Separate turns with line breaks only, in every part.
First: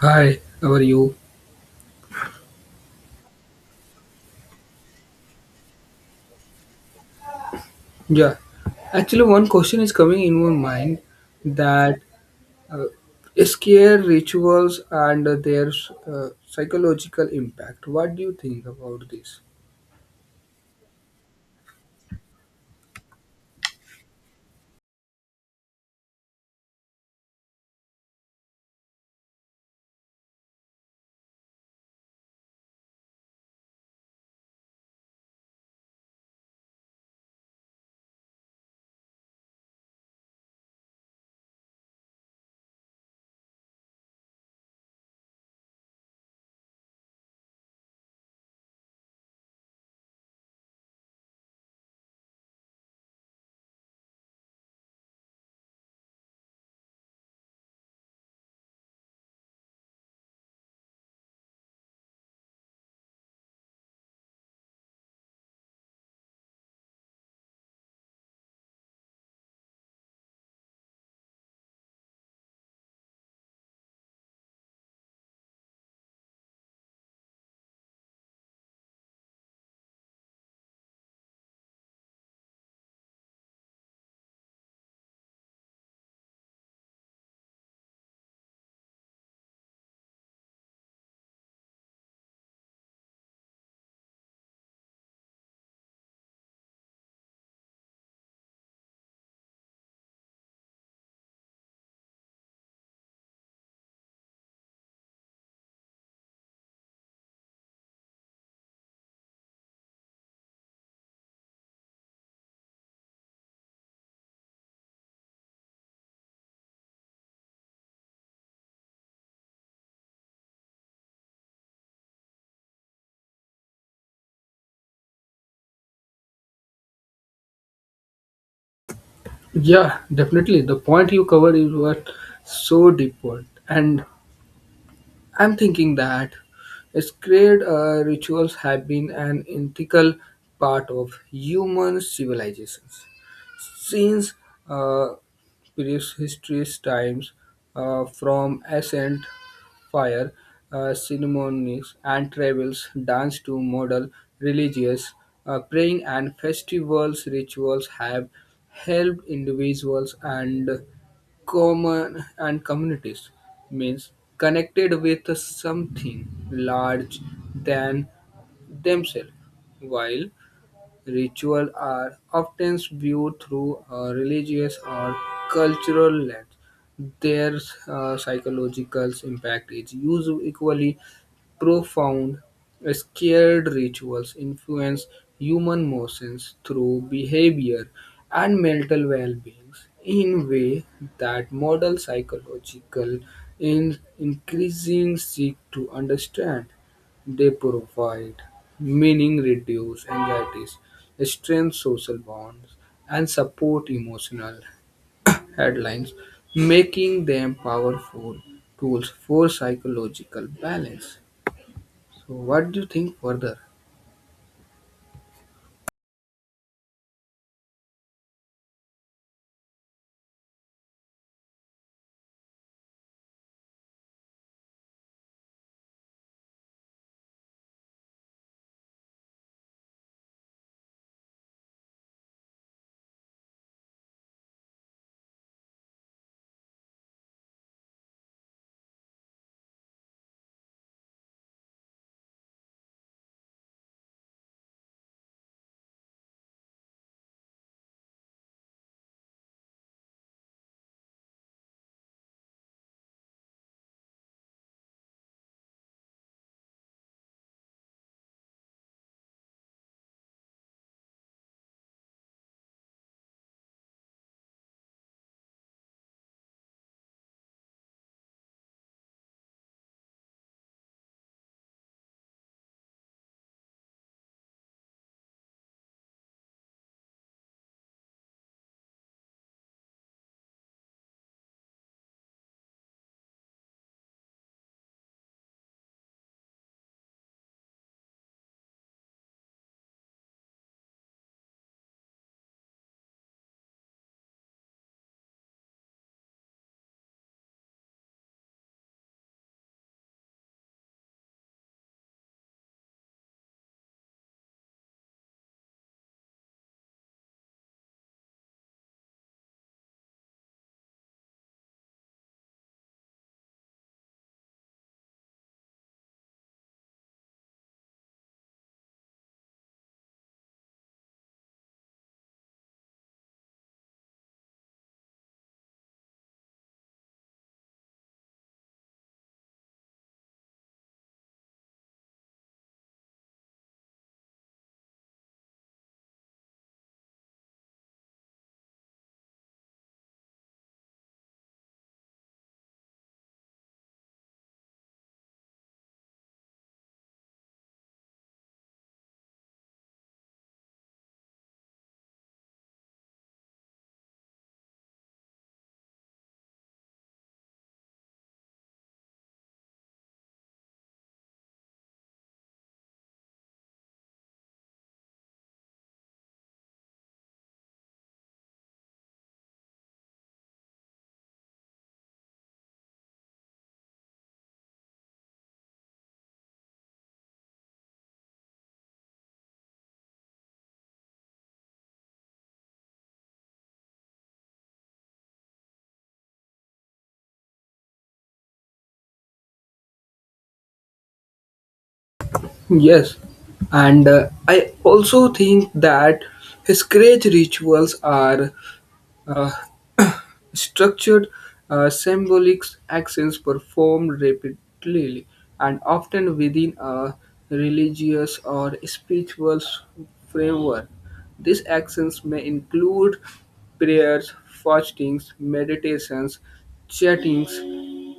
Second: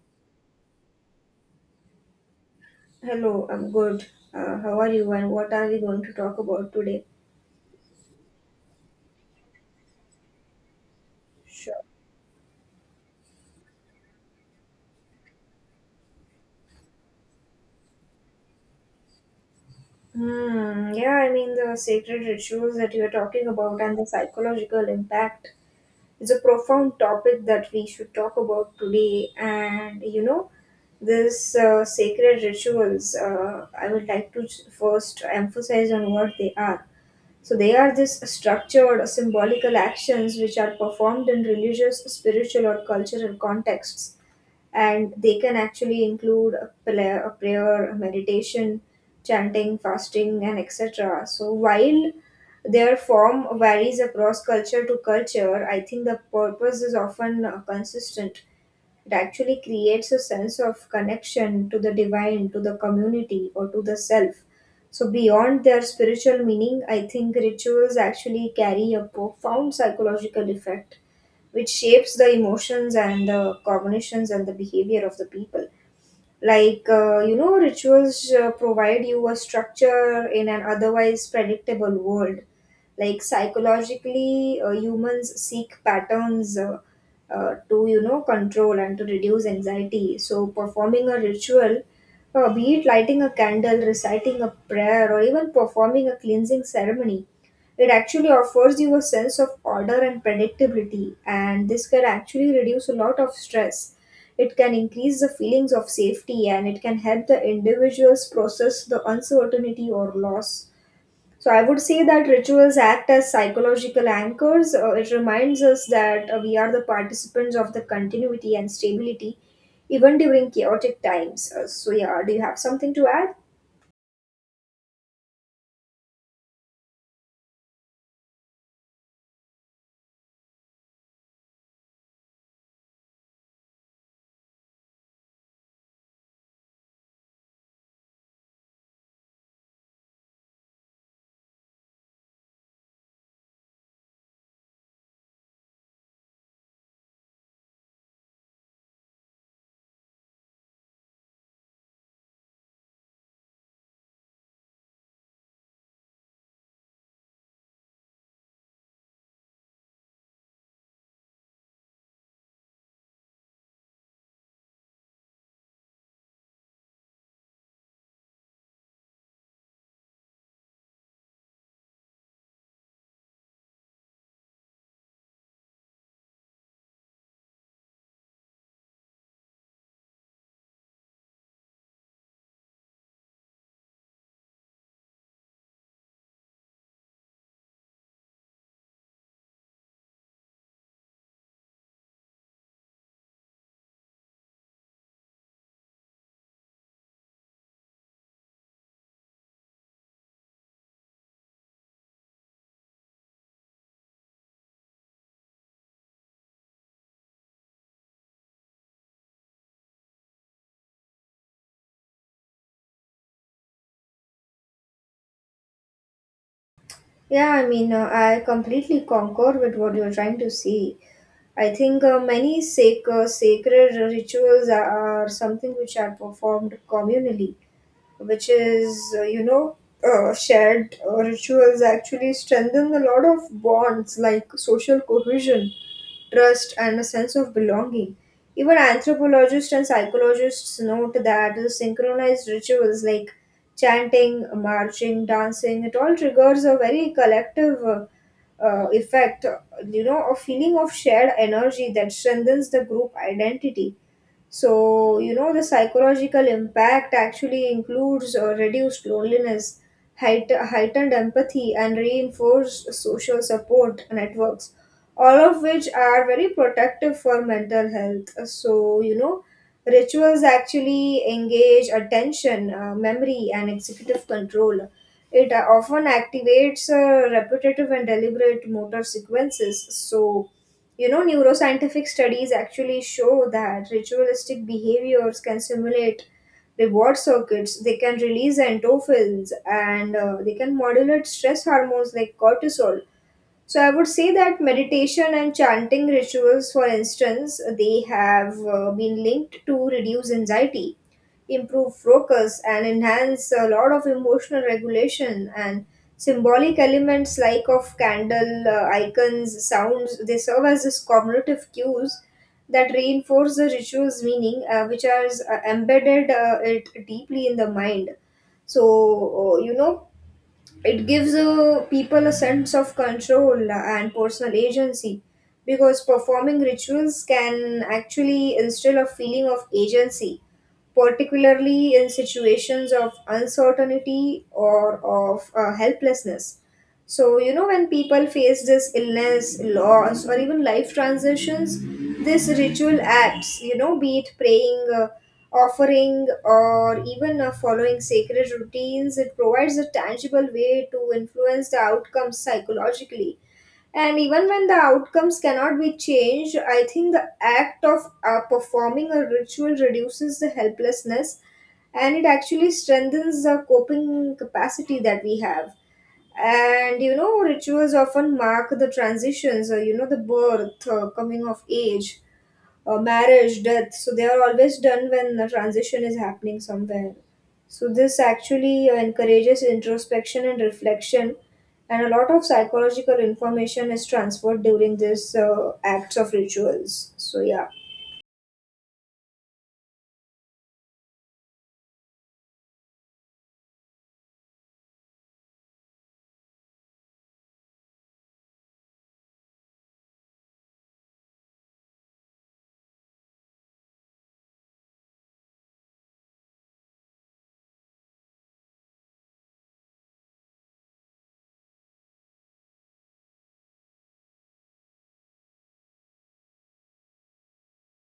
Hi, how are you?
Hello, I'm good. How are you and what are we going to talk about today?
Yeah, actually, one question is coming in my mind
Sure.
that uh, scare rituals and their psychological impact. What do you think about this?
Yeah, I mean, the sacred rituals that you are talking about and the psychological impact is a profound topic that we should talk about today. And you know, this sacred rituals, I would like to first emphasize on what they are. So, they are these structured, symbolical actions which are performed in religious, spiritual, or cultural contexts, and they can actually include a prayer, a meditation, chanting, fasting, and etc. So while their form varies across culture to culture, I think the purpose is often consistent. It actually creates a sense of connection to the divine, to the community, or to the self. So beyond their spiritual meaning, I think rituals actually carry a profound psychological effect which shapes the emotions and the cognitions and the behavior of the people. Like rituals provide you a structure in an otherwise predictable world. Like psychologically, humans seek patterns, to control and to reduce anxiety. So performing a ritual, be it lighting a candle, reciting a prayer, or even performing a cleansing ceremony, it actually offers you a sense of order and predictability, and this can actually reduce a lot of stress. It can increase the feelings of safety and it can help the individuals process the uncertainty or loss. So, I would say that rituals act as psychological anchors. It reminds us that we are the participants of the continuity and stability, even during chaotic times. So, yeah, do you have something to add?
Yeah, definitely. The point you covered is what so deep point, and I'm thinking that sacred rituals have been an integral part of human civilizations since uh, prehistoric times, from ancient fire ceremonies and travels, dance to model religious praying and festivals rituals have helped individuals and common and communities means connected with something large than themselves while rituals are often viewed through a religious or cultural lens. Their psychological impact is usually equally profound, sacred rituals influence human emotions through behavior and mental well-being in way that modern psychological in increasing seek to understand. They provide meaning, reduce anxieties, strengthen social bonds, and support emotional headlines, making them powerful tools for psychological balance. So, what do you think further?
Yeah, I mean, I completely concur with what you're trying to say. I think many sacred rituals are something which are performed communally, which is, shared rituals actually strengthen a lot of bonds like social cohesion, trust, and a sense of belonging. Even anthropologists and psychologists note that the synchronized rituals like chanting, marching, dancing, it all triggers a very collective effect, you know, a feeling of shared energy that strengthens the group identity. So, you know, the psychological impact actually includes reduced loneliness, heightened empathy, and reinforced social support networks, all of which are very protective for mental health. So, you know, rituals actually engage attention, memory, and executive control. It often activates repetitive and deliberate motor sequences. So, you know, neuroscientific studies actually show that ritualistic behaviors can simulate reward circuits, they can release endorphins, and they can modulate stress hormones like cortisol. So I would say that meditation and chanting rituals, for instance, they have been linked to reduce anxiety, improve focus, and enhance a lot of emotional regulation and symbolic elements like of candle, icons, sounds. They serve as this cognitive cues that reinforce the ritual's meaning, which are embedded it deeply in the mind. So it gives people a sense of control and personal agency because performing rituals can actually instill a feeling of agency, particularly in situations of uncertainty or of helplessness. So, you know, when people face this illness, loss, or even life transitions, this ritual acts, you know, be it praying, offering, or even following sacred routines, it provides a tangible way to influence the outcomes psychologically. And even when the outcomes cannot be changed, I think the act of performing a ritual reduces the helplessness and it actually strengthens the coping capacity that we have. And you know, rituals often mark the transitions, you know, the birth, coming of age, marriage, death. So they are always done when the transition is happening somewhere. So this actually encourages introspection and reflection, and a lot of psychological information is transferred during this acts of rituals. So yeah.
Yes, and I also think that his sacred rituals are uh, structured symbolic actions performed repeatedly and often within a religious or spiritual framework. These actions may include prayers, fastings, meditations, chantings,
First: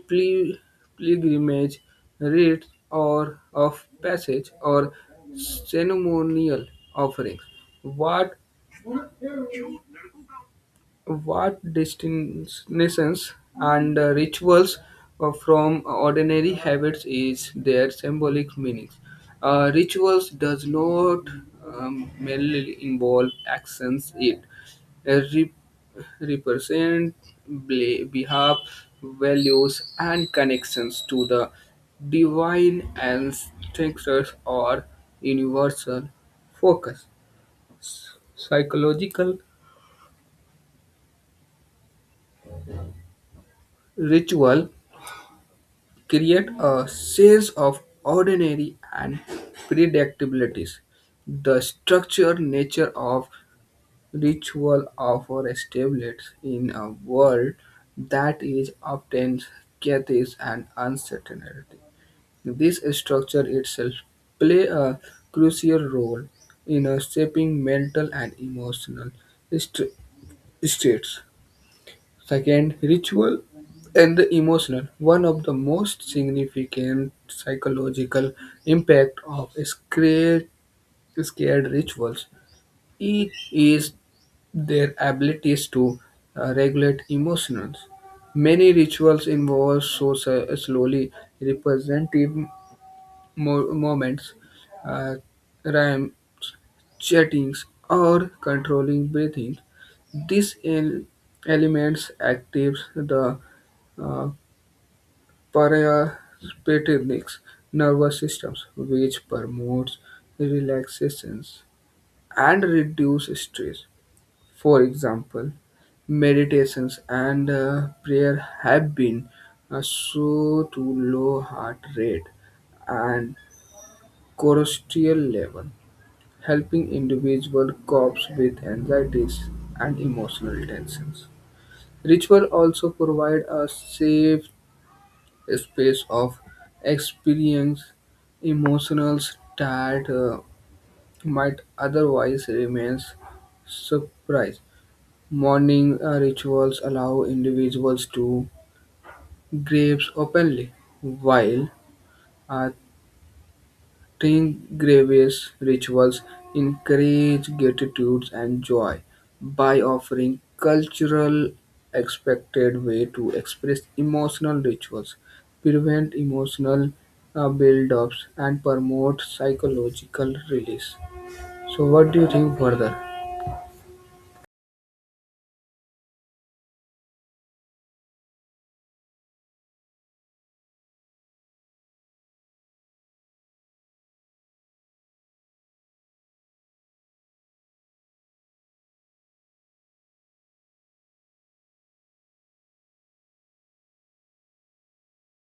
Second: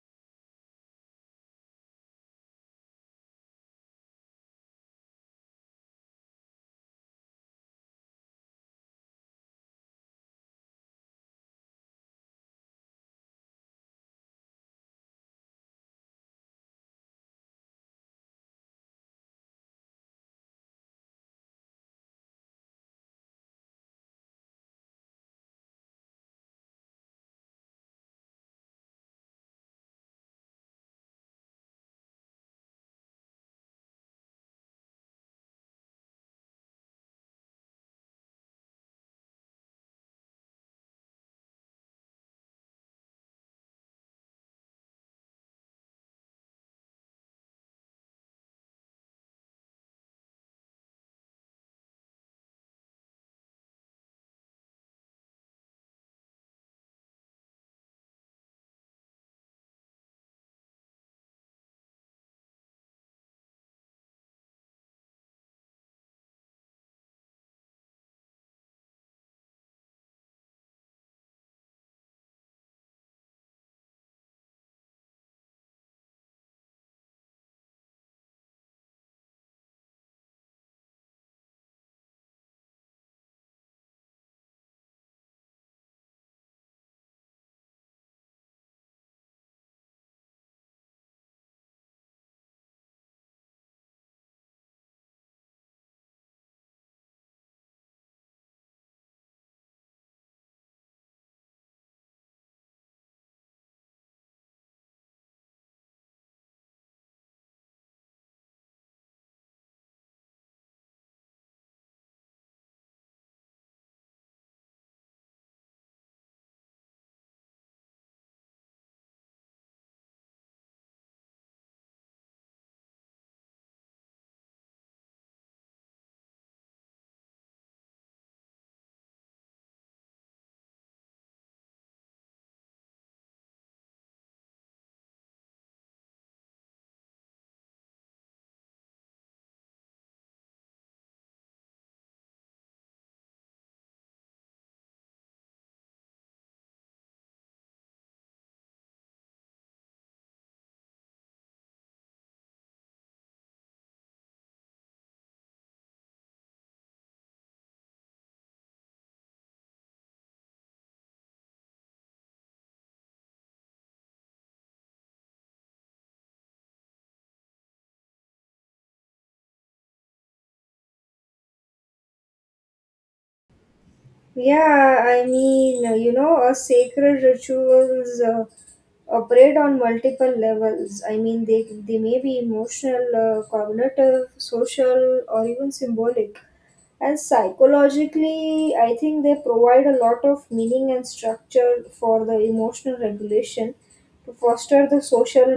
pli- pilgrimage, rites or of passage or ceremonial offerings. What what distinctions and rituals from ordinary habits is their symbolic meanings. Rituals does not merely involve actions; it uh, re- represent behalf, values, and connections to the divine ancestors or universal focus. Psychological ritual create a sense of ordinary and predictabilities. The structure nature of ritual offer stability in a world that is often chaotic and uncertainty. This structure itself play a crucial role in shaping mental and emotional st- states. Second, ritual and the emotional. One of the most significant psychological impact of scared rituals is their abilities to regulate emotions. Many rituals involve so slowly representative moments, uh, rhyme, chatting, or controlling breathing. These elements activate the uh, parasympathetic nervous systems, which promotes relaxations and reduce stress. For example, meditations and prayer have been so to low heart rate and cortisol level helping individual cope with anxieties and emotional tensions. Ritual also provide a safe space of experience emotions that might otherwise remain surprise. Morning rituals allow individuals to grieve openly, while uh, Tingrevi's rituals encourage gratitude and joy by offering cultural expected way to express emotional rituals, prevent emotional build-ups, and promote psychological release. So, what do you think further?
Yeah, I mean, a sacred rituals operate on multiple levels. I mean, they may be emotional, cognitive, social, or even symbolic. And psychologically, I think they provide a lot of meaning and structure for the emotional regulation, to foster the social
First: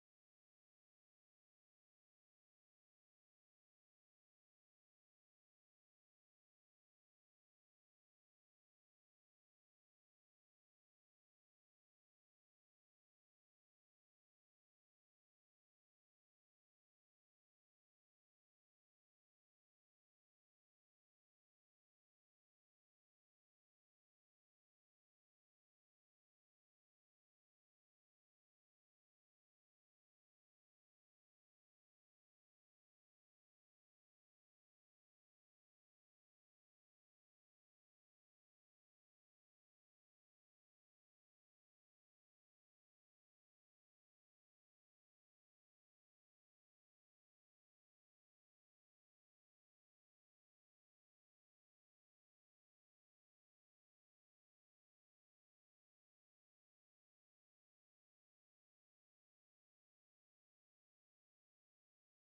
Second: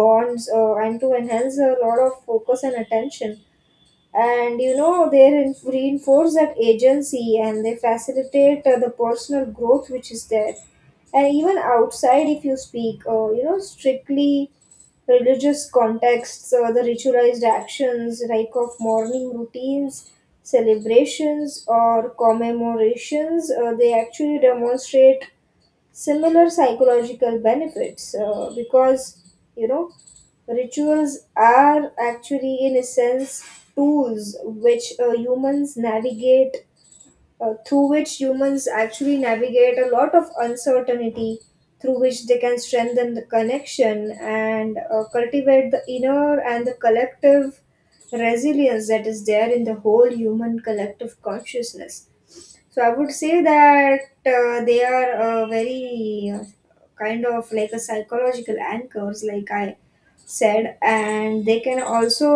bonds, and to enhance a lot of focus and attention, and you know they reinforce that agency and they facilitate the personal growth which is there. And even outside, if you speak strictly religious contexts, the ritualized actions like of morning routines, celebrations, or commemorations, they actually demonstrate similar psychological benefits, because you know, rituals are actually, in a sense, tools which humans navigate, through which humans actually navigate a lot of uncertainty, through which they can strengthen the connection and cultivate the inner and the collective resilience that is there in the whole human collective consciousness. So I would say that they are very kind of like a psychological anchors. Like I said, and they can also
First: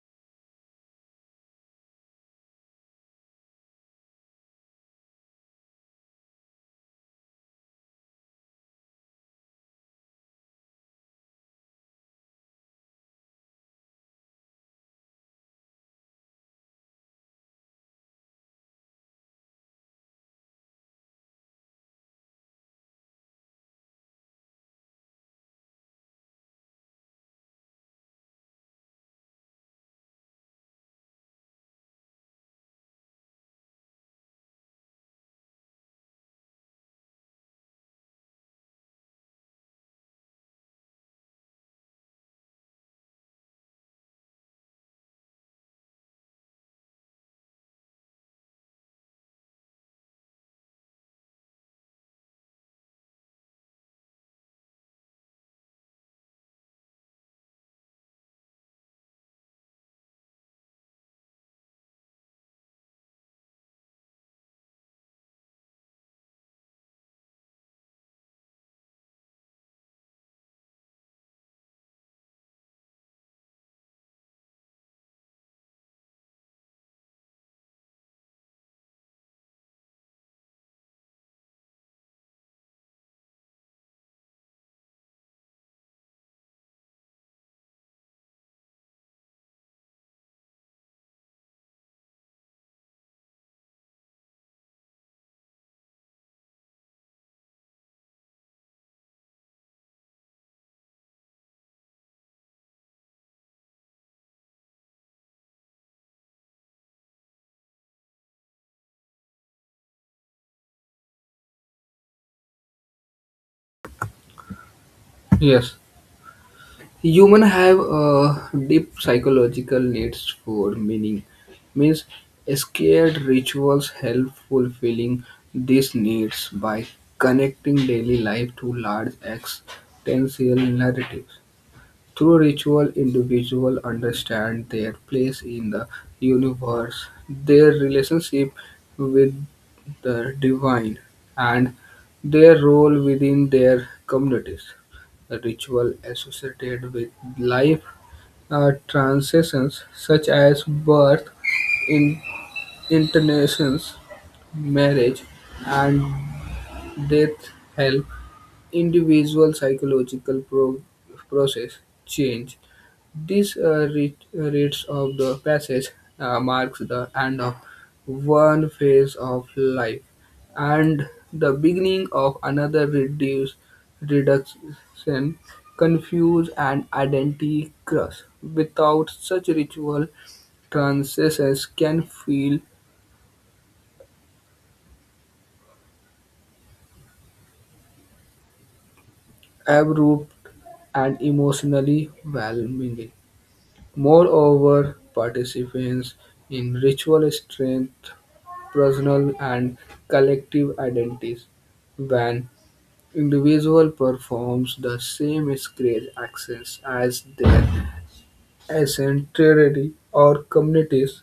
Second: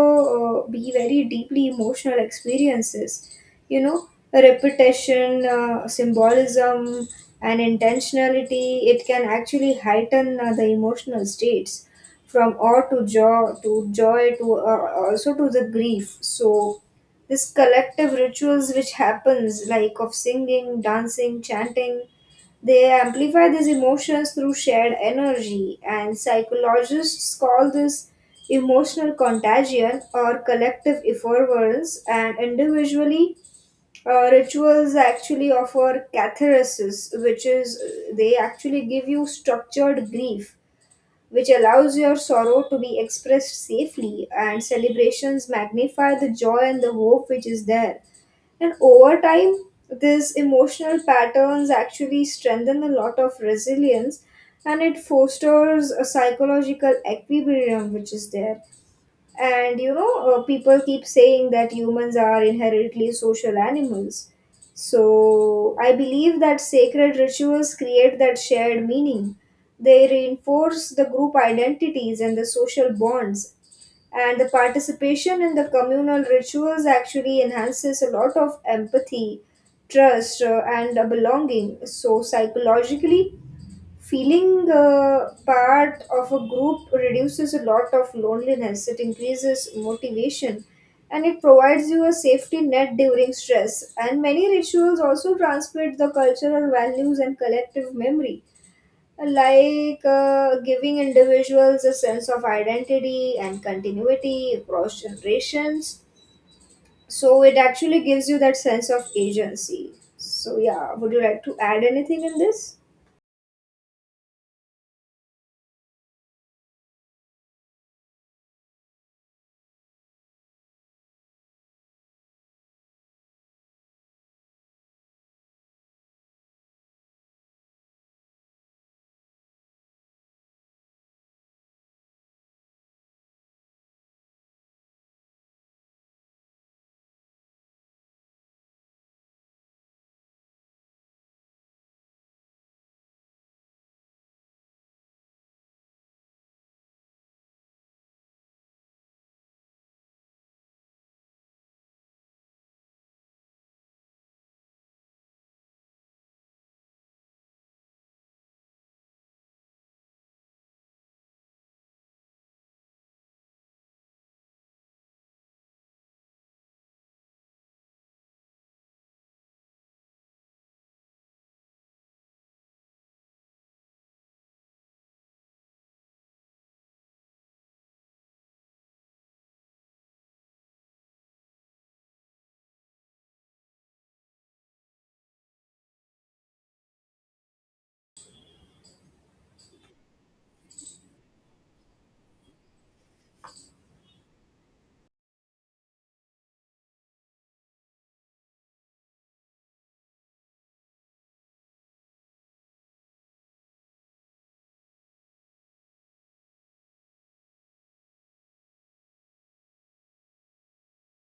be very deeply emotional experiences. You know, repetition, symbolism, and intentionality, it can actually heighten the emotional states from awe to joy to also to the grief. So this collective rituals which happens like of singing, dancing, chanting, they amplify these emotions through shared energy, and psychologists call this emotional contagion or collective effervescence. And individually, rituals actually offer catharsis, which is, they actually give you structured grief, which allows your sorrow to be expressed safely, and celebrations magnify the joy and the hope which is there. And over time, these emotional patterns actually strengthen a lot of resilience and it fosters a psychological equilibrium which is there. And you know, people keep saying that humans are inherently social animals. So I believe that sacred rituals create that shared meaning. They reinforce the group identities and the social bonds, and the participation in the communal rituals actually enhances a lot of empathy, trust, and a belonging. So psychologically, feeling part of a group reduces a lot of loneliness, it increases motivation, and it provides you a safety net during stress. And many rituals also transmit the cultural values and collective memory, like giving individuals a sense of identity and continuity across generations. So it actually gives you that sense of agency. So, yeah, would you like to add anything in this?
Yes. Humans have deep psychological needs for meaning. Means scared rituals help fulfilling these needs by connecting daily life to large existential narratives. Through ritual, individuals understand their place in the universe, their relationship with the divine, and their role within their communities. The ritual associated with life transitions such as birth, in- internations, marriage, and death help individual psychological process change this reads of the passage marks the end of one phase of life and the beginning of another reduction, confuse and identity cross. Without such ritual, transitions can feel abrupt and emotionally overwhelming. Moreover, participants in ritual strengthen personal and collective identities. When individual performs the same sacred actions as their ancestry or communities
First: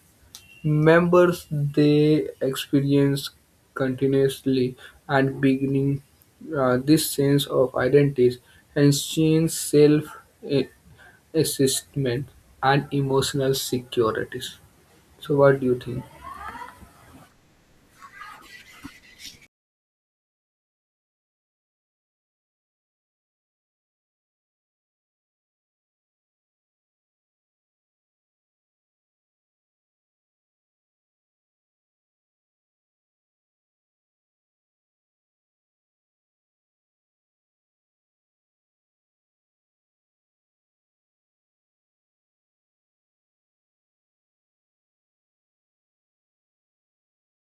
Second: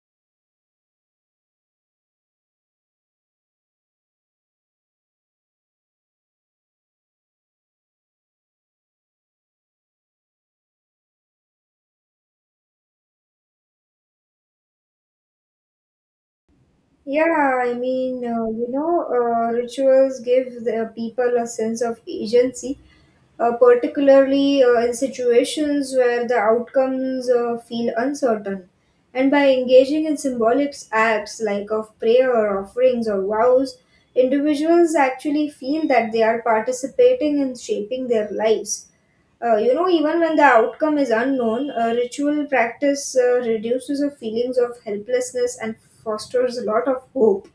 members, they experience continuously and beginning this sense of identity and change self eh, assessment and emotional securities. So, what do you think?
Yeah, I mean, rituals give the people a sense of agency, particularly in situations where the outcomes feel uncertain. And by engaging in symbolic acts like of prayer, offerings, or vows, individuals actually feel that they are participating in shaping their lives. You know, even when the outcome is unknown, a ritual practice reduces the feelings of helplessness and fosters a lot of hope.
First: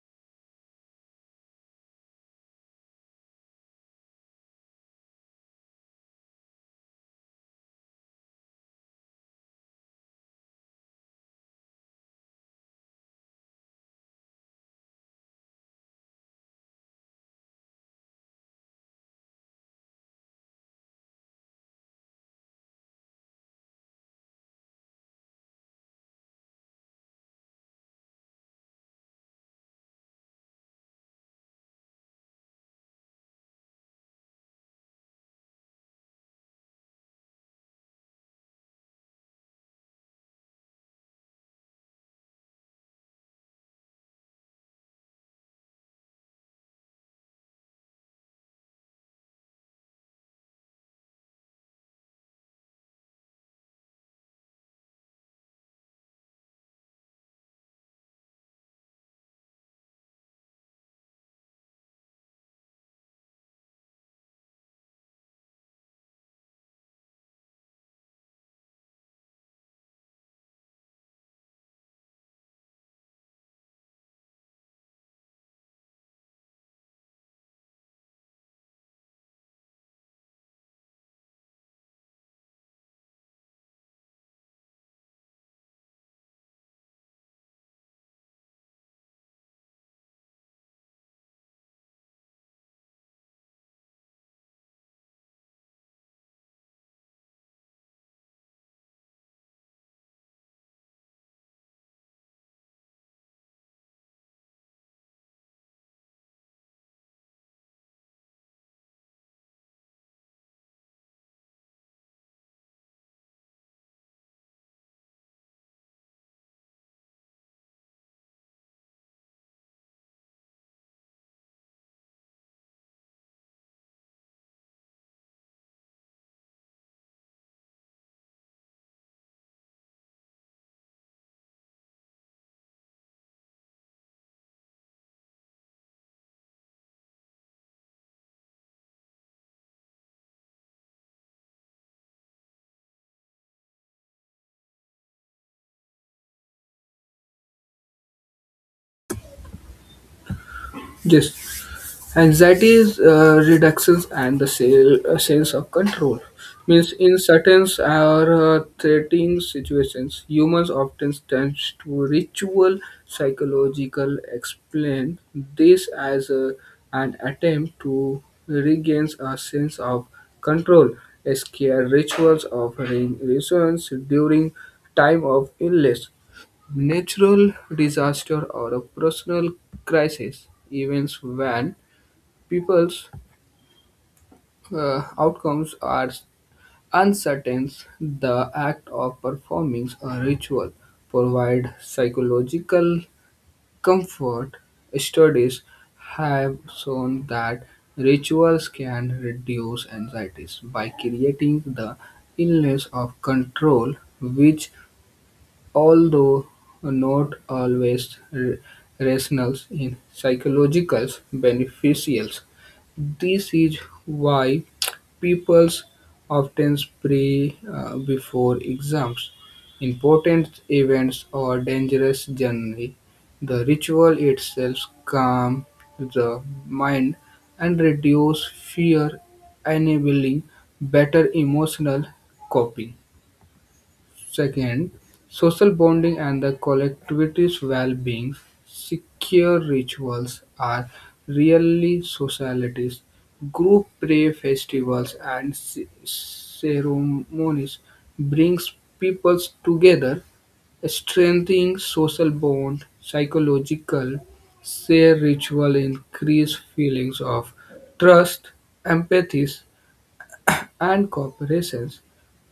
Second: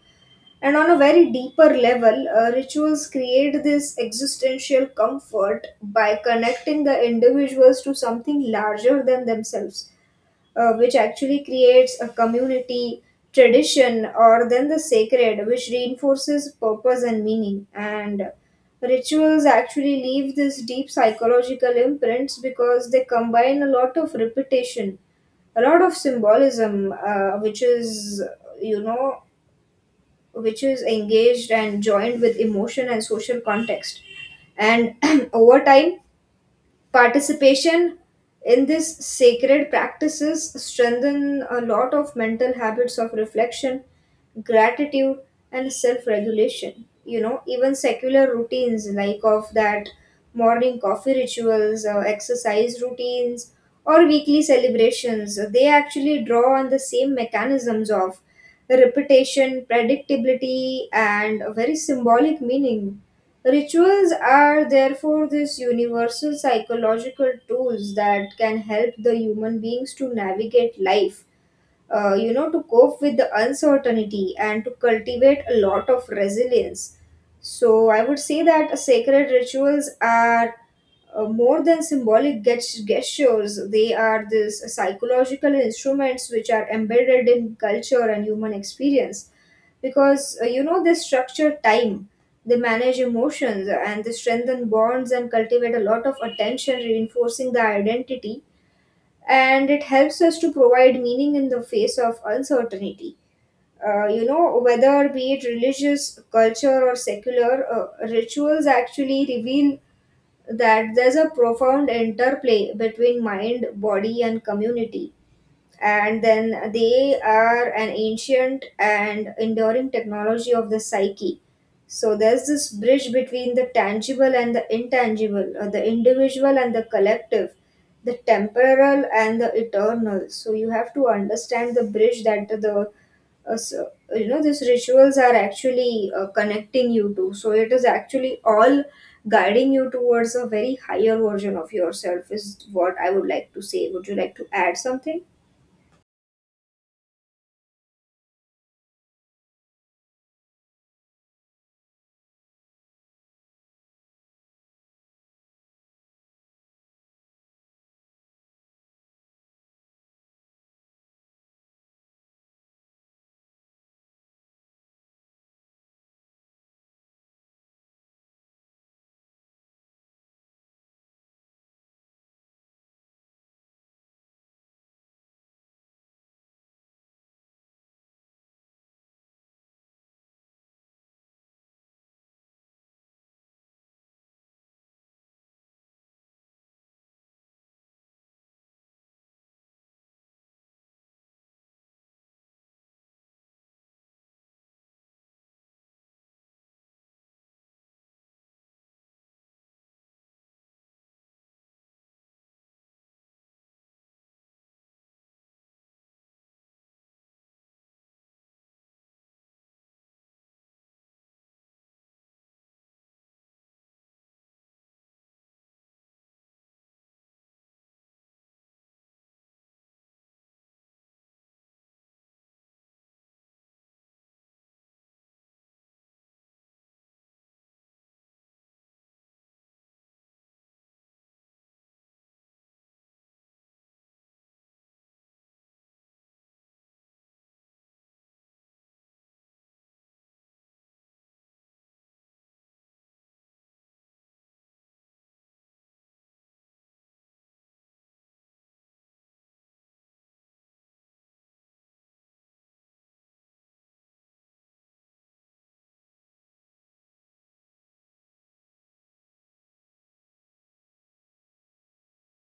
And on a very deeper level, rituals create this existential comfort by connecting the individuals to something larger than themselves, which actually creates a community, tradition, or then the sacred, which reinforces purpose and meaning. And rituals actually leave this deep psychological imprints because they combine a lot of repetition, a lot of symbolism, you know which is engaged and joined with emotion and social context. And over time, participation in these sacred practices strengthen a lot of mental habits of reflection, gratitude, and self-regulation. You know, even secular routines like of that morning coffee rituals, exercise routines, or weekly celebrations, they actually draw on the same mechanisms of repetition, predictability, and a very symbolic meaning. Rituals are therefore these universal psychological tools that can help the human beings to navigate life, to cope with the uncertainty and to cultivate a lot of resilience. So I would say that sacred rituals are more than symbolic gestures. They are these psychological instruments which are embedded in culture and human experience, because they structure time, they manage emotions, and they strengthen bonds and cultivate a lot of attention, reinforcing the identity, and it helps us to provide meaning in the face of uncertainty. You know, whether be it religious, culture, or secular, rituals actually reveal that there's a profound interplay between mind, body, and community, and then they are an ancient and enduring technology of the psyche. So there's this bridge between the tangible and the intangible, or the individual and the collective, the temporal and the eternal. So you have to understand the bridge that the uh, so, these rituals are actually connecting you to. So it is actually all guiding you towards a very higher version of yourself is what I would like to say. Would you like to add something?
Yes, anxiety is reductions and the sense of control. Means in certain or threatening situations, humans often tend to ritual psychological explain this as an attempt to regain a sense of control. Scare rituals of reasons during time of illness natural disaster or a personal crisis, events when people's outcomes are uncertain, the act of performing a ritual provide psychological comfort. Studies have shown that rituals can reduce anxieties by creating the illness of control, which although not always rational in psychological beneficials, this is why people often pray before exams, important events, or dangerous journey. The ritual itself calms the mind and reduces fear, enabling better emotional coping. Second, social bonding and the collectivity's well-being. Secure rituals are really socialities. Group prayer festivals and ceremonies brings peoples together, strengthening social bond, psychological share ritual increase feelings of trust, empathy, and corporations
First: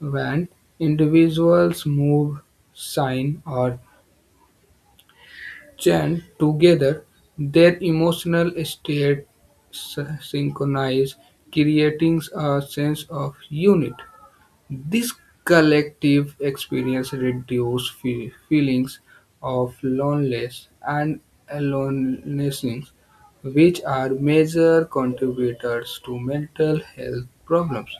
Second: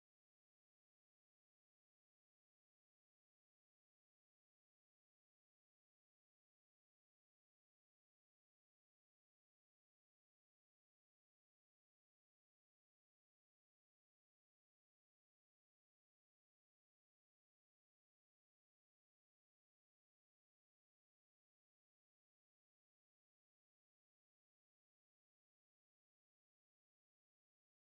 when individuals move, sign, or chant together, their emotional state synchronize, creating a sense of unit. This collective experience reduces feelings of loneliness and aloneness, which are major contributors to mental health problems.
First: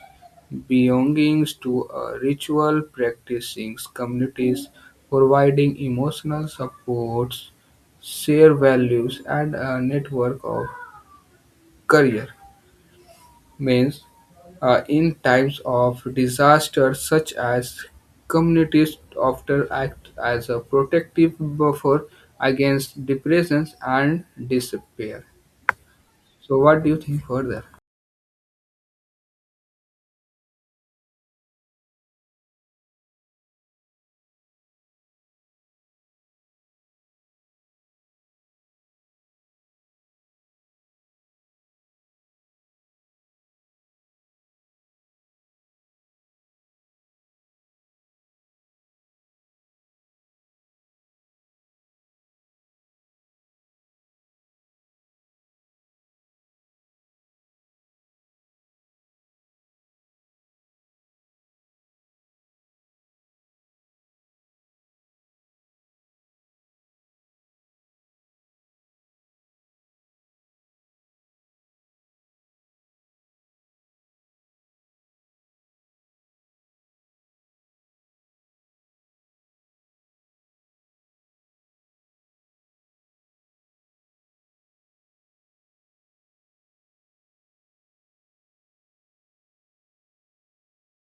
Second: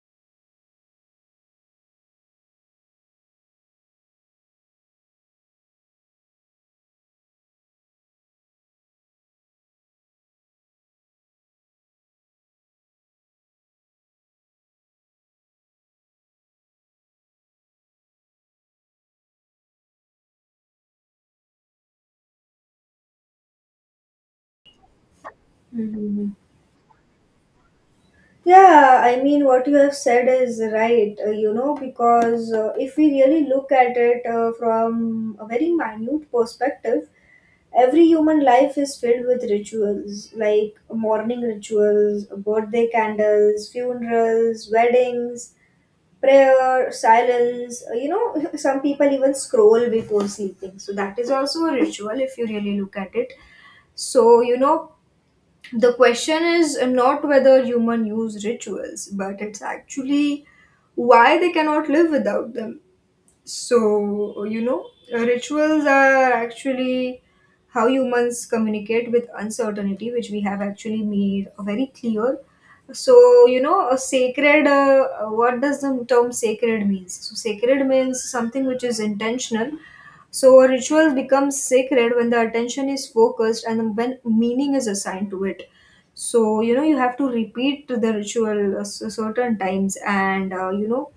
Belongings to a ritual practicing communities providing emotional supports, shared values, and a network of career means, in times of disaster such as communities often act as a protective buffer against depressions and despair.
Mhm.
So, what do you think further?
Yeah, I mean, what you have said is right, you know, because if we really look at it from a very minute perspective, every human life is filled with rituals like morning rituals, birthday candles, funerals, weddings, prayer, silence. You know, some people even scroll before sleeping. So, that is also a ritual if you really look at it. So, you know, the question is not whether human use rituals, but it's actually why they cannot live without them. So, you know, rituals are actually how humans communicate with uncertainty, which we have actually made very clear. So, you know, a sacred, what does the term sacred means? So, sacred means something which is intentional. So, a ritual becomes sacred when the attention is focused and when meaning is assigned to it. So, you know, you have to repeat the ritual certain times and, you know,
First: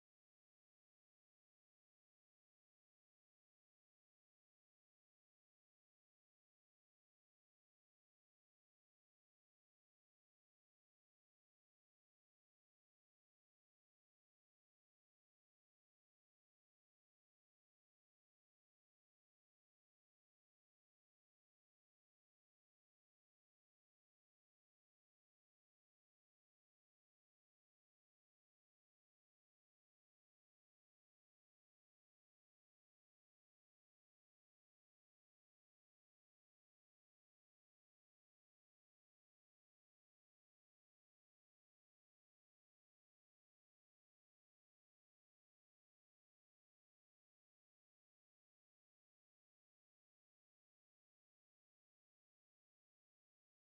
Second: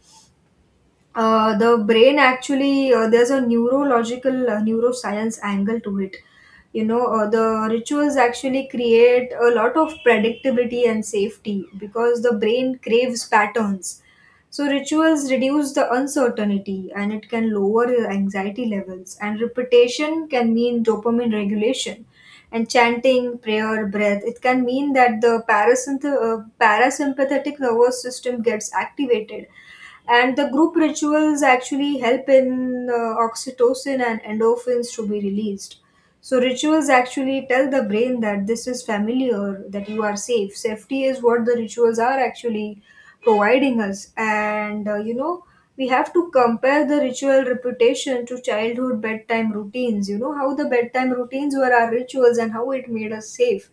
the brain actually there's a neurological neuroscience angle to it. You know, the rituals actually create a lot of predictability and safety because the brain craves patterns. So rituals reduce the uncertainty and it can lower your anxiety levels, and repetition can mean dopamine regulation, and chanting prayer breath, it can mean that the parasympathetic nervous system gets activated, and the group rituals actually help in oxytocin and endorphins to be released. So rituals actually tell the brain that this is familiar, that you are safe. Safety is what the rituals are actually providing us. And you know, we have to compare the ritual reputation to childhood bedtime routines. You know how the bedtime routines were our rituals and how it made us safe,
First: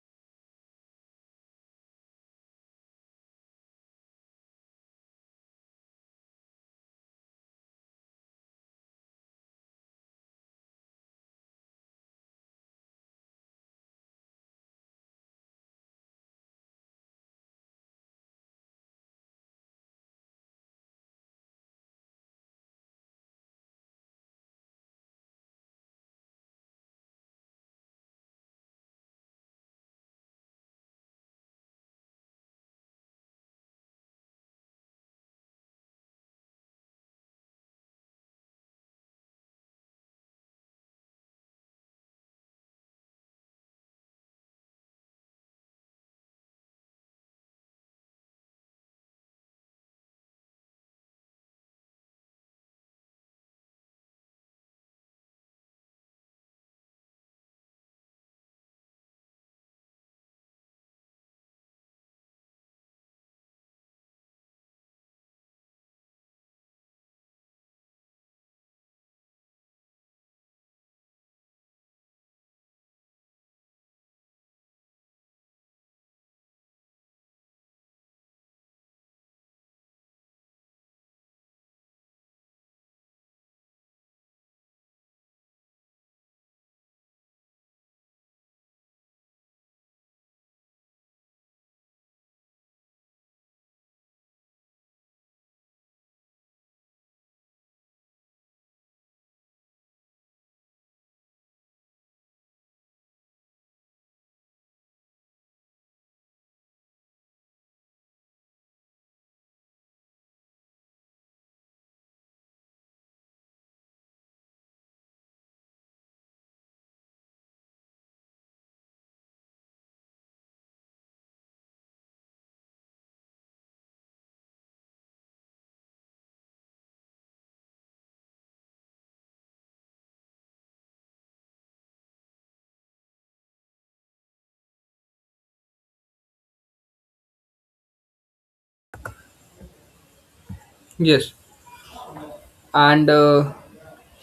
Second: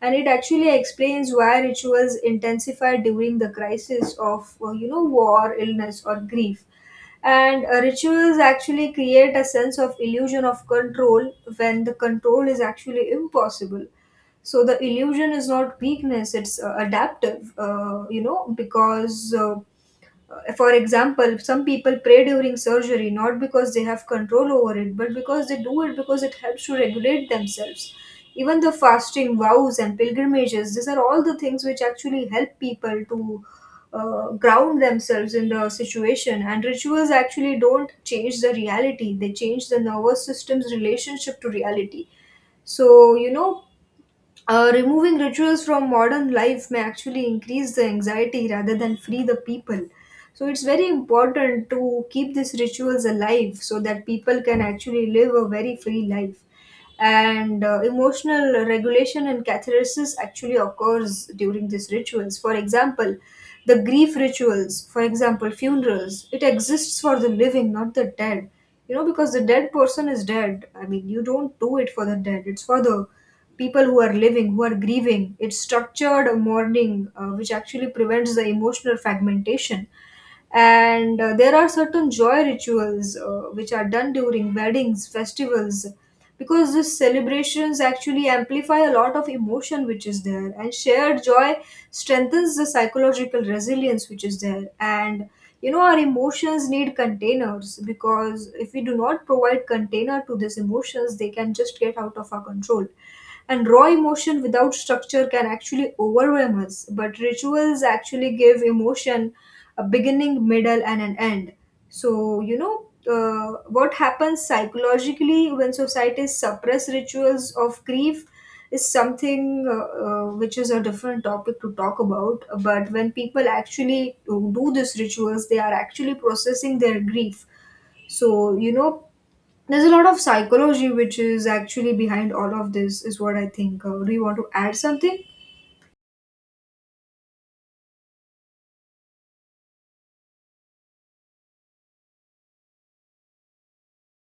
and it actually explains why rituals intensify during the crisis of you know, war, illness, or grief. And rituals actually create a sense of illusion of control when the control is actually impossible. So the illusion is not weakness, it's adaptive. You know, because for example, some people pray during surgery not because they have control over it, but because they do it because it helps to regulate themselves. Even the fasting, vows, and pilgrimages, these are all the things which actually help people to ground themselves in the situation. And rituals actually don't change the reality, they change the nervous system's relationship to reality. So, you know, removing rituals from modern life may actually increase the anxiety rather than free the people. So it's very important to keep these rituals alive so that people can actually live a very free life. And emotional regulation and catharsis actually occurs during these rituals. For example, the grief rituals, for example, funerals, it exists for the living, not the dead. You know, because the dead person is dead. I mean, you don't do it for the dead. It's for the people who are living, who are grieving. It's structured mourning, which actually prevents the emotional fragmentation. And there are certain joy rituals which are done during weddings, festivals, because these celebrations actually amplify a lot of emotion which is there. And shared joy strengthens the psychological resilience which is there. And you know, our emotions need containers, because if we do not provide container to these emotions, they can just get out of our control, and raw emotion without structure can actually overwhelm us. But rituals actually give emotion a beginning, middle, and an end. So, you know, what happens psychologically when societies suppress rituals of grief is something which is a different topic to talk about. But when people actually do these rituals, they are actually processing their grief. So, you know, there's a lot of psychology which is actually behind all of this, is what I think. Do you want to add something?
Yes, and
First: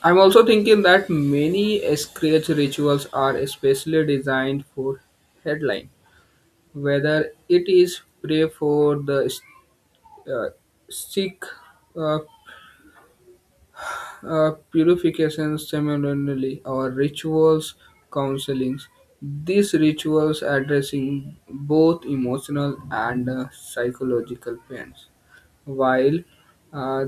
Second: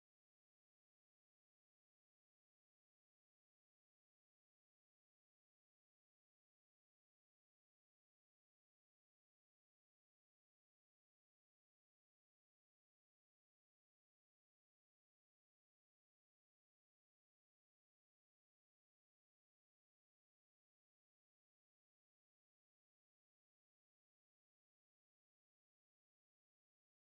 I'm also thinking that many scratch rituals are especially designed for headline, whether it is pray for the uh, sick, uh, purifications, ceremonially or rituals, counselings. These rituals addressing both emotional and psychological pains, while uh,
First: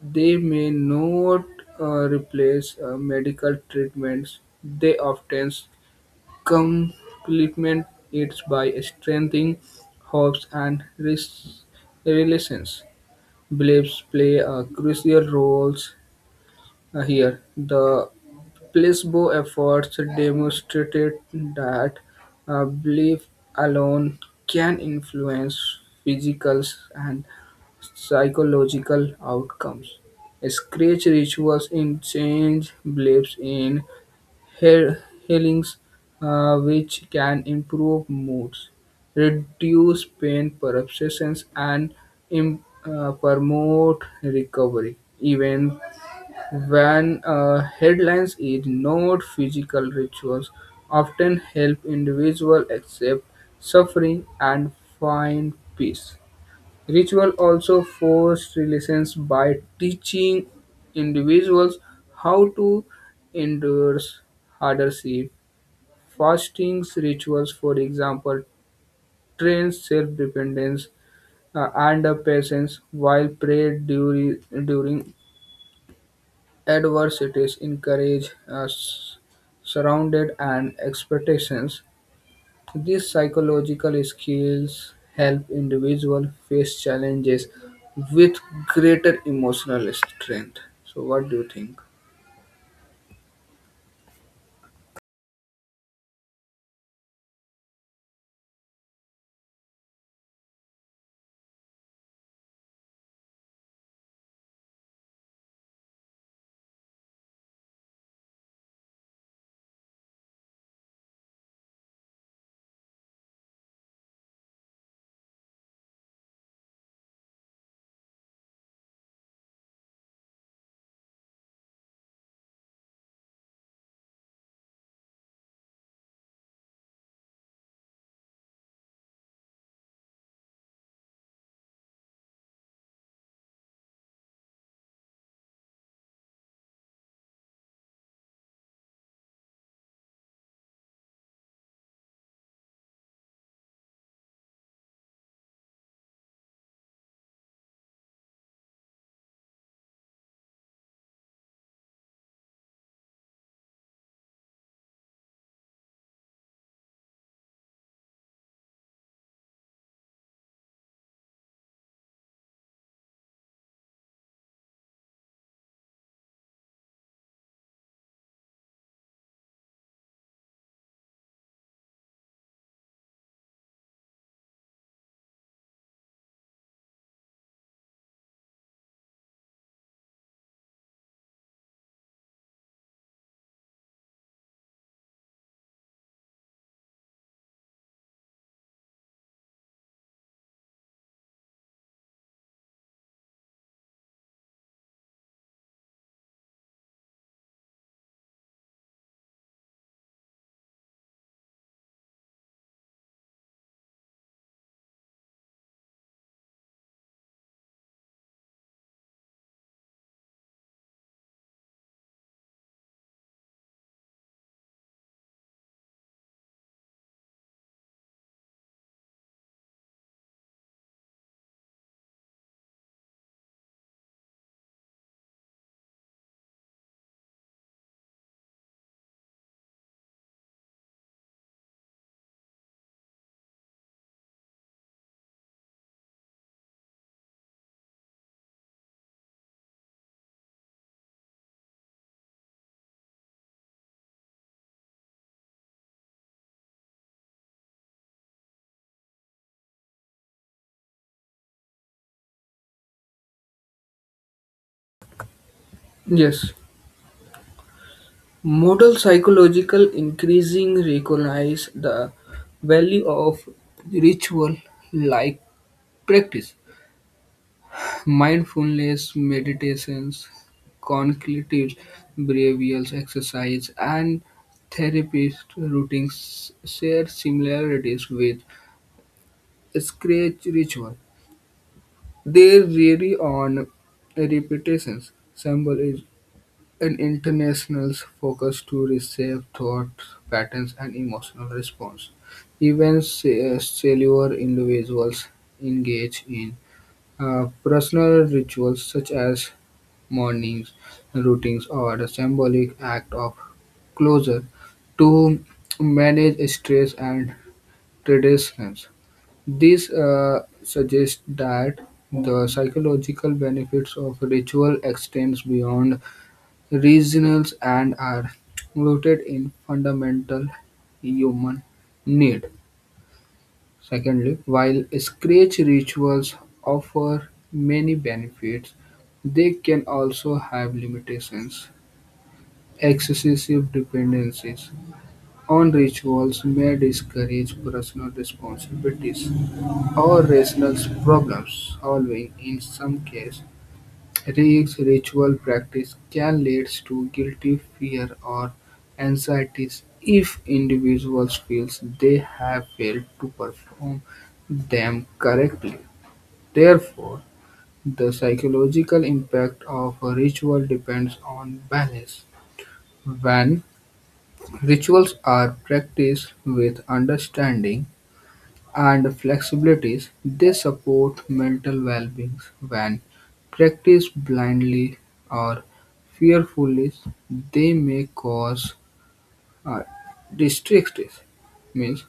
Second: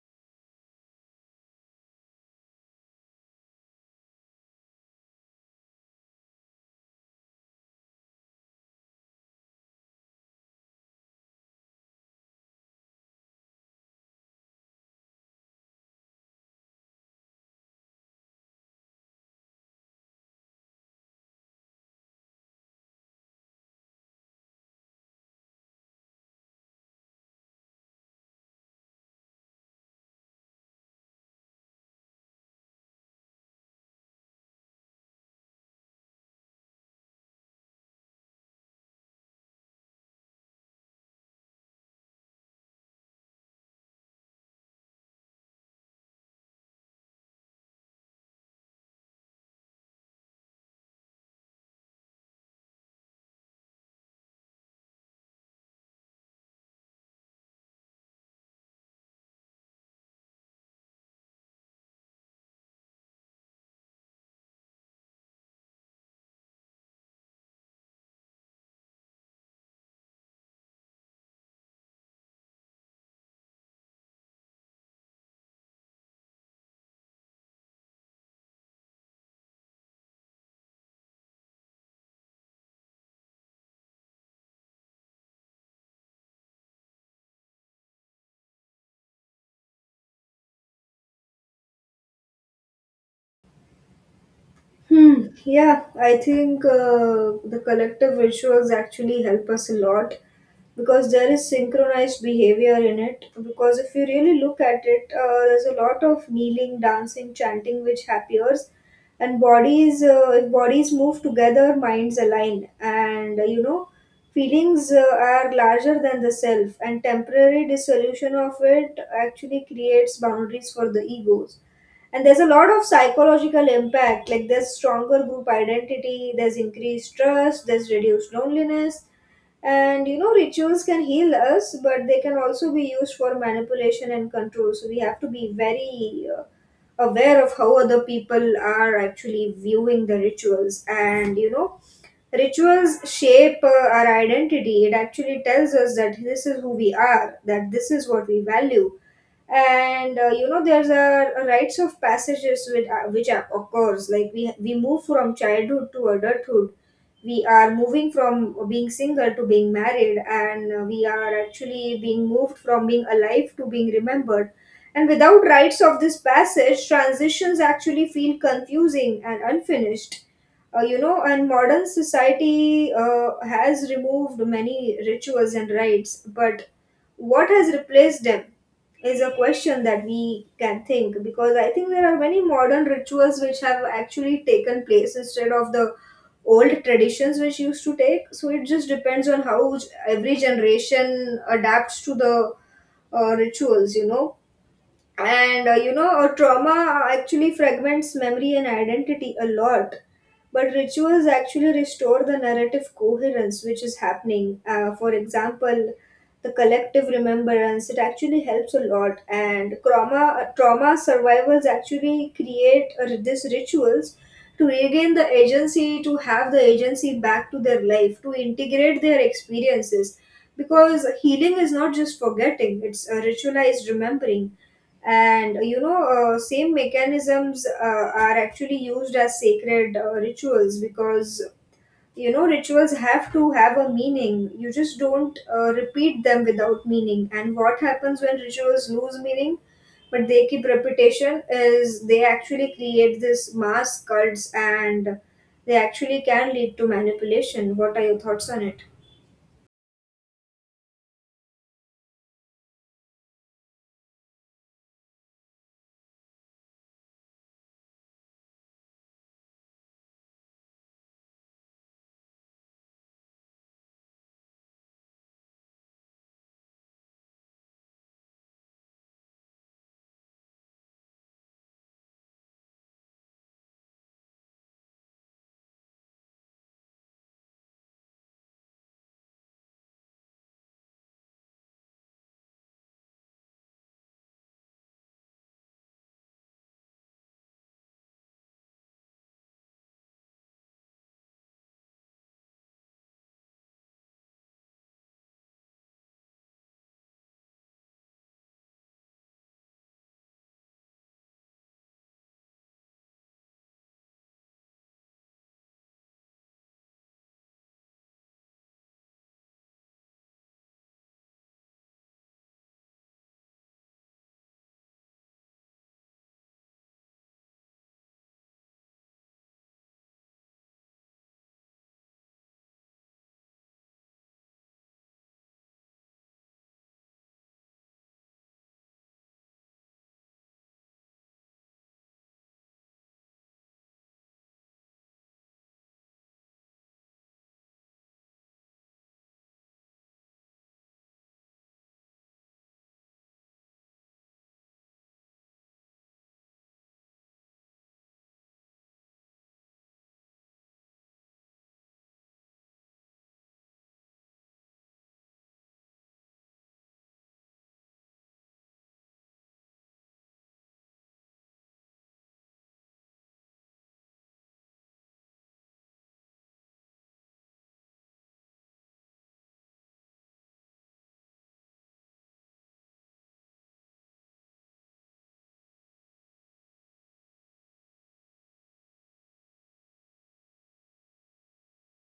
they may not replace medical treatments, they often complement it by strengthening hopes and relations. Beliefs play a crucial roles here, the placebo efforts demonstrated that belief alone can influence physical and psychological outcomes. Scratch rituals in change beliefs in heal- healings, which can improve moods, reduce pain perceptions, and promote recovery. Even when a headlines is ignored, physical rituals often help individuals accept suffering and find peace. Ritual also force relations by teaching individuals how to endure hardship. Fasting rituals, for example, train self-dependence and patience, while prayer during adversities encourage us surrounded and expectations. These psychological skills help individuals face challenges with greater emotional strength. So what do you think?
Hmm. Yeah, I think the collective rituals actually help us a lot because there is synchronized behavior in it. Because if you really look at it, there's a lot of kneeling, dancing, chanting which appears, and bodies. If bodies move together, minds align, and you know, feelings are larger than the self. And temporary dissolution of it actually creates boundaries for the egos, and there's a lot of psychological impact, like there's stronger group identity, there's increased trust, there's reduced loneliness. And you know, rituals can heal us, but they can also be used for manipulation and control, so we have to be very aware of how other people are actually viewing the rituals. And you know, rituals shape our identity. It actually tells us that this is who we are, that this is what we value. And you know, there's a rites of passages which occurs. Like we move from childhood to adulthood, we are moving from being single to being married, and we are actually being moved from being alive to being remembered. And without rites of this passage, transitions actually feel confusing and unfinished. You know, and modern society has removed many rituals and rites, but what has replaced them is a question that we can think, because I think there are many modern rituals which have actually taken place instead of the old traditions which used to take. So it just depends on how every generation adapts to the rituals, you know. And you know, a trauma actually fragments memory and identity a lot, but rituals actually restore the narrative coherence which is happening. For example, the collective remembrance, it actually helps a lot. And trauma survivors actually create these rituals to regain the agency, to have the agency back to their life, to integrate their experiences, because healing is not just forgetting, it's a ritualized remembering. And you know, same mechanisms are actually used as sacred rituals, because you know, rituals have to have a meaning. You just don't repeat them without meaning. And what happens when rituals lose meaning but they keep reputation is they actually create this mass cults, and they actually can lead to manipulation. What are your thoughts on it?
Yes. Modal psychological increasing recognize the value of ritual like practice mindfulness meditations, cognitive behavioral exercise, and therapist routines share similarities with scratch ritual. They rely on repetitions. Symbol is an international focus to reshape thought patterns and emotional response. Even cellular individuals engage in personal rituals such as mornings, routines or a symbolic act of closure to manage stress and traditions. This suggests that the psychological benefits of ritual extends beyond regions and are rooted in fundamental human need. Secondly, while scratch rituals offer many benefits, they can also have limitations. Excessive dependencies on rituals may discourage personal responsibilities or rational problem-solving; in some cases, rigged ritual practice can lead to guilty fear, or anxieties if individuals feel they have failed to perform them correctly. Therefore, the psychological impact of a ritual depends on balance. When rituals are practiced with understanding and flexibilities, they support mental well-being when practiced blindly or fearfully. They may cause uh, districts. Means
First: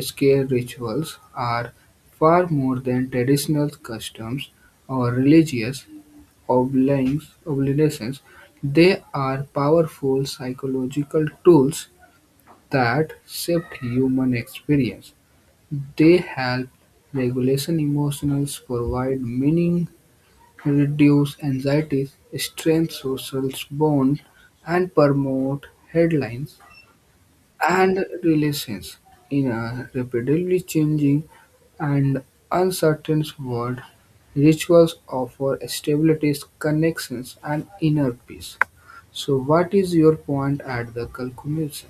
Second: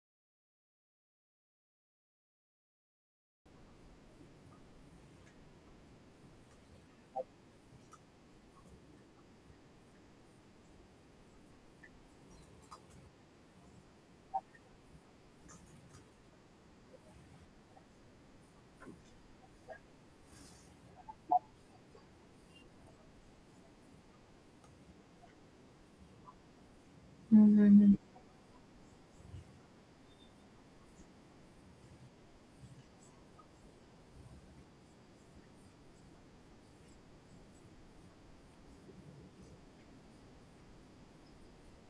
scare rituals are far more than traditional customs or religious obligations. They are powerful psychological tools that shift human experience. They help regulate emotions, provide meaning, reduce anxieties, strengthen social bonds, and promote headlines and relations in a rapidly changing and uncertain world. Rituals offer stability, connections, and inner peace. So, what is your point at the conclusion?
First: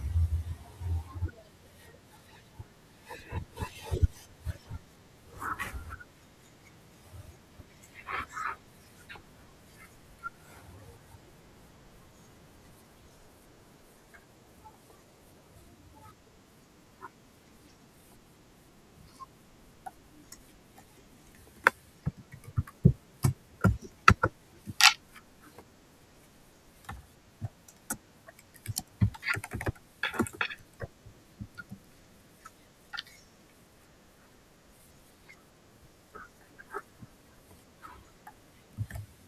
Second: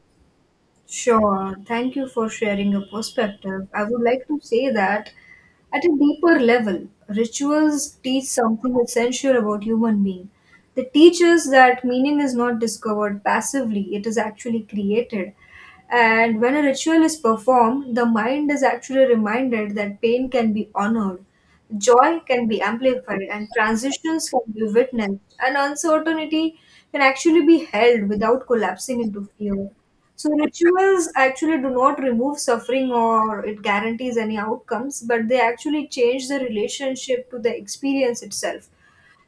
Sure. Thank you for sharing your perspective. I would like to say that at a deeper level, rituals teach something essential about human being. They teach us that meaning is not discovered passively, it is actually created. And when a ritual is performed, the mind is actually reminded that pain can be honored. Joy can be amplified and transitions can be witnessed, and uncertainty can actually be held without collapsing into fear. So, rituals actually do not remove suffering or it guarantees any outcomes, but they actually change the relationship to the experience itself,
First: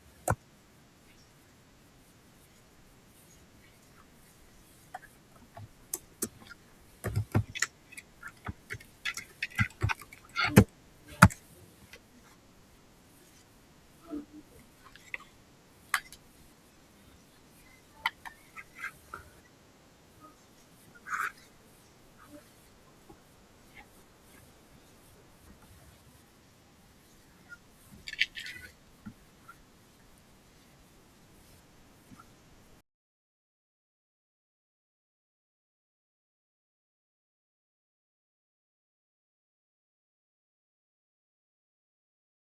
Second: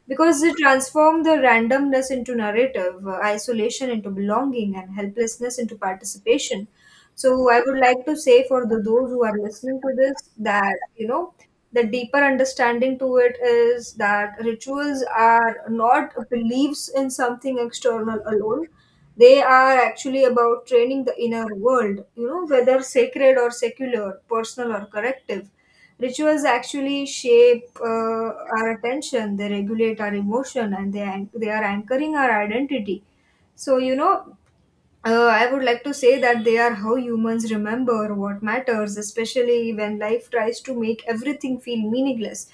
because they transform the randomness into narrative, isolation into belonging, and helplessness into participation. So I would like to say for the those who are listening to this that you know the deeper understanding to it is that rituals are not beliefs in something external alone. They are actually about training the inner world, you know, whether sacred or secular, personal or corrective. Rituals actually shape our attention, they regulate our emotion, and they are anchoring our identity. So, you know, I would like to say that they are how humans remember what matters, especially when life tries to make everything feel meaningless.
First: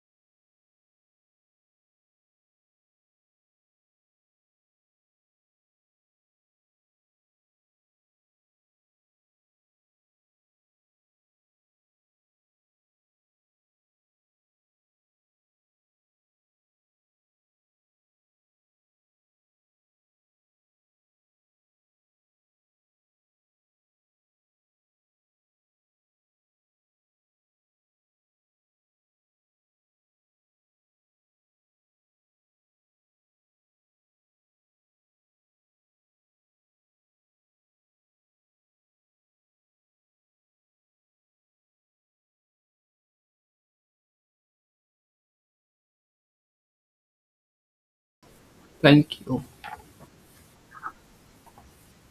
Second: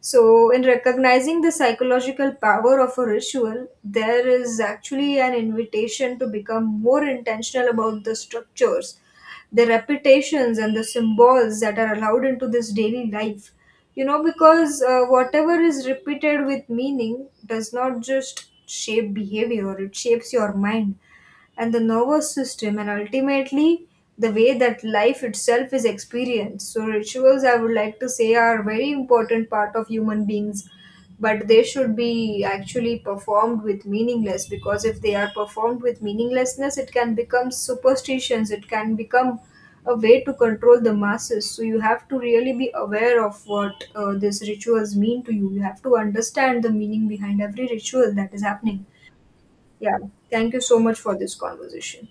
So, in recognizing the psychological power of a ritual, there is actually an invitation to become more intentional about the structures, the repetitions, and the symbols that are allowed into this daily life. You know, because whatever is repeated with meaning does not just shape behavior, it shapes your mind and the nervous system and ultimately the way that life itself is experienced. So rituals, I would like to say, are a very important part of human beings, but they should be actually performed with meaningless, because if they are performed with meaninglessness it can become superstitions, it can become a way to control the masses. So you have to really be aware of what these rituals mean to you. You have to understand the meaning behind every ritual that is happening.
Thank you.
Yeah. Thank you so much for this conversation.